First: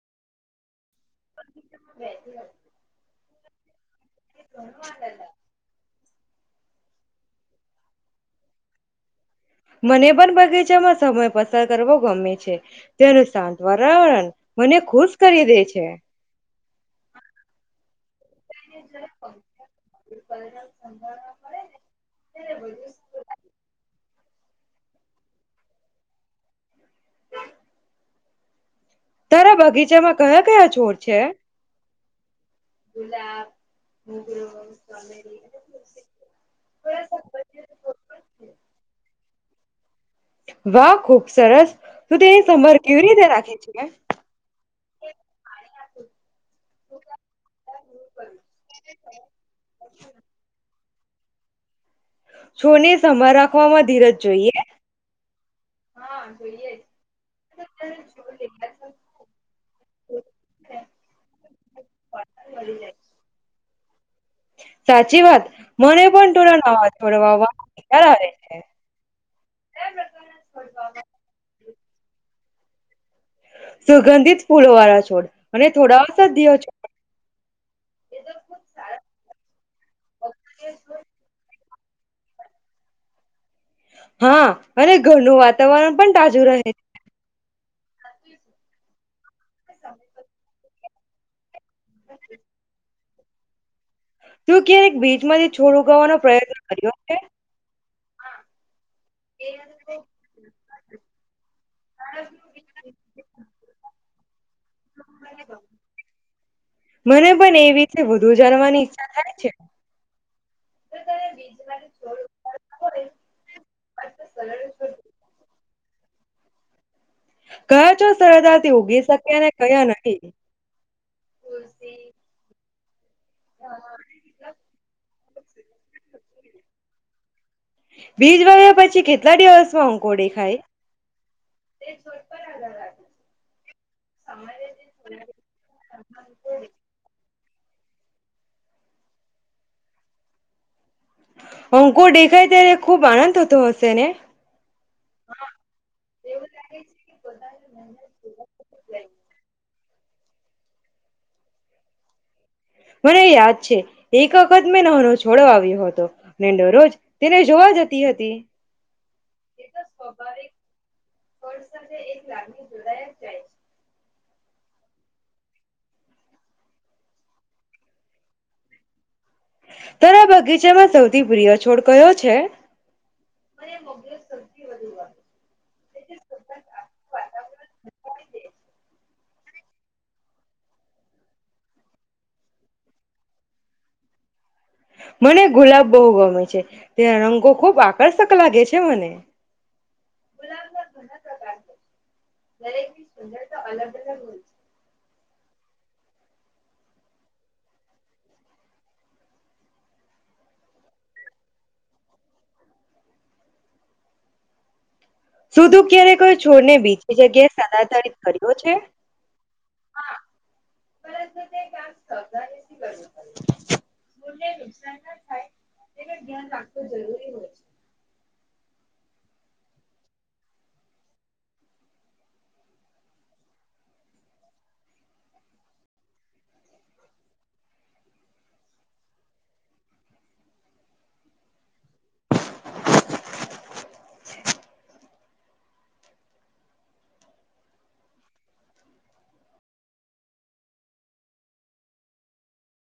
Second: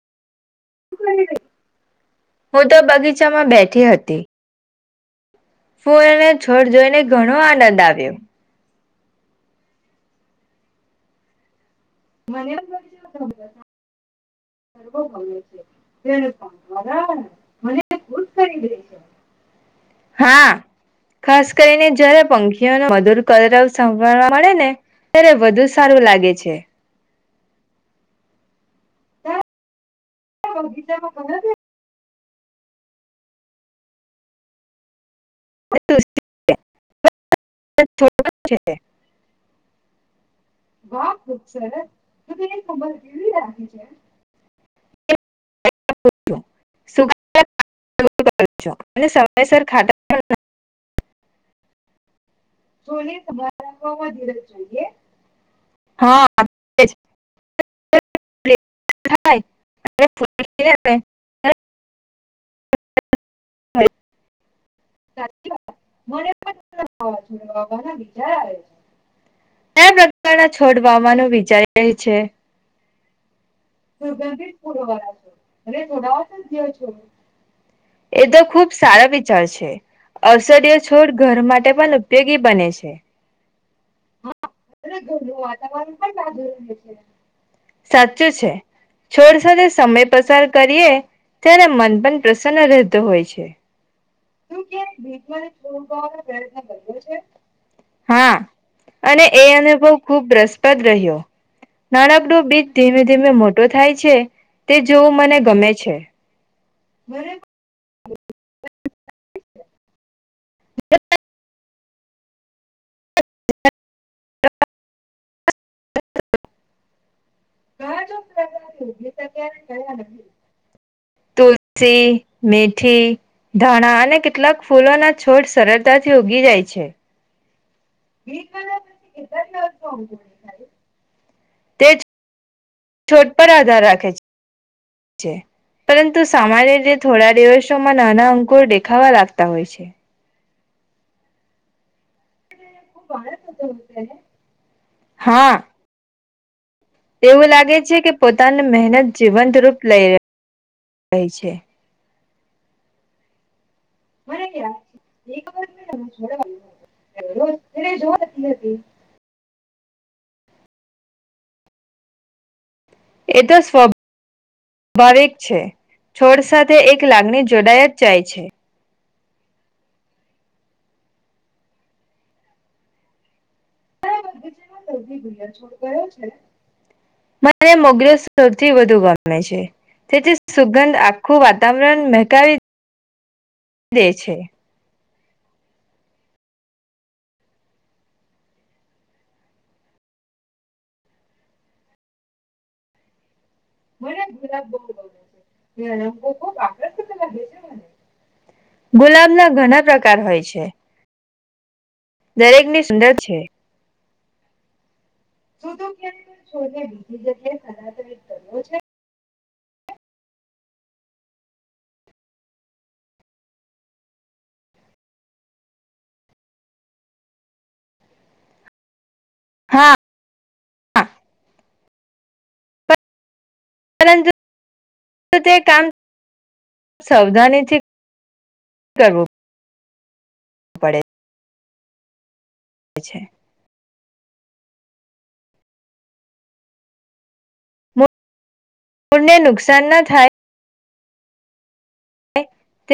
હું તો બગીચામાં બેઠી હતી. [inaudible] ફૂને છોડ જોઈને ઘણો આનંદ આવ્યો. મને પણ બગીચામાં સમય પસંદ. કરવો ગમે છે તેનું શાંત વારાવરણ. [unintelligible] [unintelligible] હા ખાસ કરીને જારે પંખીઓનો મધુર કરવ સાંભળવા. મળે ને ત્યારે વધુ સારું લાગે છે. તારે બગીચામાં. કયા કયા છોર છે. ગુલાબ [unintelligible] [inaudible] વાહ ખુબ સરસ તું તેની સમભર કેવી રીતે રાખી છ. હ. સમયસર ખા. છોડની સંભાળ જ રાખવામાં ધીરજ જોઈએ હા. એશે હ. મળી જાય છે. ક મને પણ થોડા નવા છોડ વાવવાનો વિચાર આવે છે પ્રકારના છોડ વાવાનો વિચારી છે. સુગંધિત ફૂલો વાળા છોડ અને થોડા સ દઓ છોડ. એ તો ખુબ સારા વિચાર છે અસર્ય છોડ ઘરમાં. માટે પણ ઉપયોગી બને છે. હા અને ઘરનું વાતાવરણ પણ તાજું રહે છે. સાચું છે છોડ સાથે સમય પસાર કરીએ ત્યારે. પ્રસન્ન ર. તો હોય છે. તું ક્યારેક બીચમાંથી છોડ ઉગાવાનો પ્રયત્ન કર્યો કે. હા અને એ અનુભવ ખૂબ રસપદ રહ્યો નાનકડો બીજ ધીમે ધીમે મોટો થાય છે તે જોવું મને ગમે છે. મને પણ એવીીતે વધુ જાણવાની ઈચ્છા થાય છે. જો તને બીજમાંથી જોડ હોય. આ તો સરળ. કયા છોડ સરળતાથી ઉગી શકે અને કયા નથી. તુલસી મે. છેઠ. ધાણા અને કેટલાક ફૂલોના. છોડ સરળતાથી ઉગી જાય છે. બીજ વાવ્યા પછી કેટલા દિવસમાં અઊંકો દેખાય. તે છોડપ. છોડ પર આધાર રાખે છે પરંતુ સામાન્ય રીતે થોડા દિવસ. માં નાના અંકોર દેખાવા લાગતા હોય છે. અંકુર દેખાય ત્યારે. ખુબ આનંદ થતો હશે ને? [inaudible] હા. એવું લાગે છે કે પોતાની મહેનત જીવંત રૂપ. લઈ રહી છે. મને યાદ છે. એકવખત મેં નાનો છોડો આવ્યો હતો દરરોજ તેને જોવા જતી હતી. એ તો સ્વાભાવિકર્ સાથે એક લાગણી જોડાય. એ તો સ્ સ્વાભાવિક છે છોડ સાથે એક લાગણી જોડાય જ જાય છે. તરા બગીચામાં સૌથી પ્રિય છોડ કયો છે. [unintelligible] મને મોગરો સૌથી વધુ ભાવે તેથી સુગંધ આખું વાતાવરણ મહેકાવી દે છે. મને ગુલાબ બહુ ગમે છે તેના રંગો ખુબ આકર્ષક લાગે છે મને. મને ગુલાબ બહ. [unintelligible] ગુલાબ ના ઘણા પ્રકાર હોય છે. દરેકની સુંદર છે. સુુંધું ક્યારે કોઈ છોડને બીજી જગ્યાએ સ્થળાંતરિત કર્યો છે. હા પરંતુ તે કામ કરવું પડેને નુકસાન ના થાય તે ધ્યાન રાખવું જરૂરી હોય છે. હા હા. પરંતુ તે કામ સાવધાનીથી કરવું. પડે. પછ છે. [inaudible] મૂળને નુકસાન ન થાય.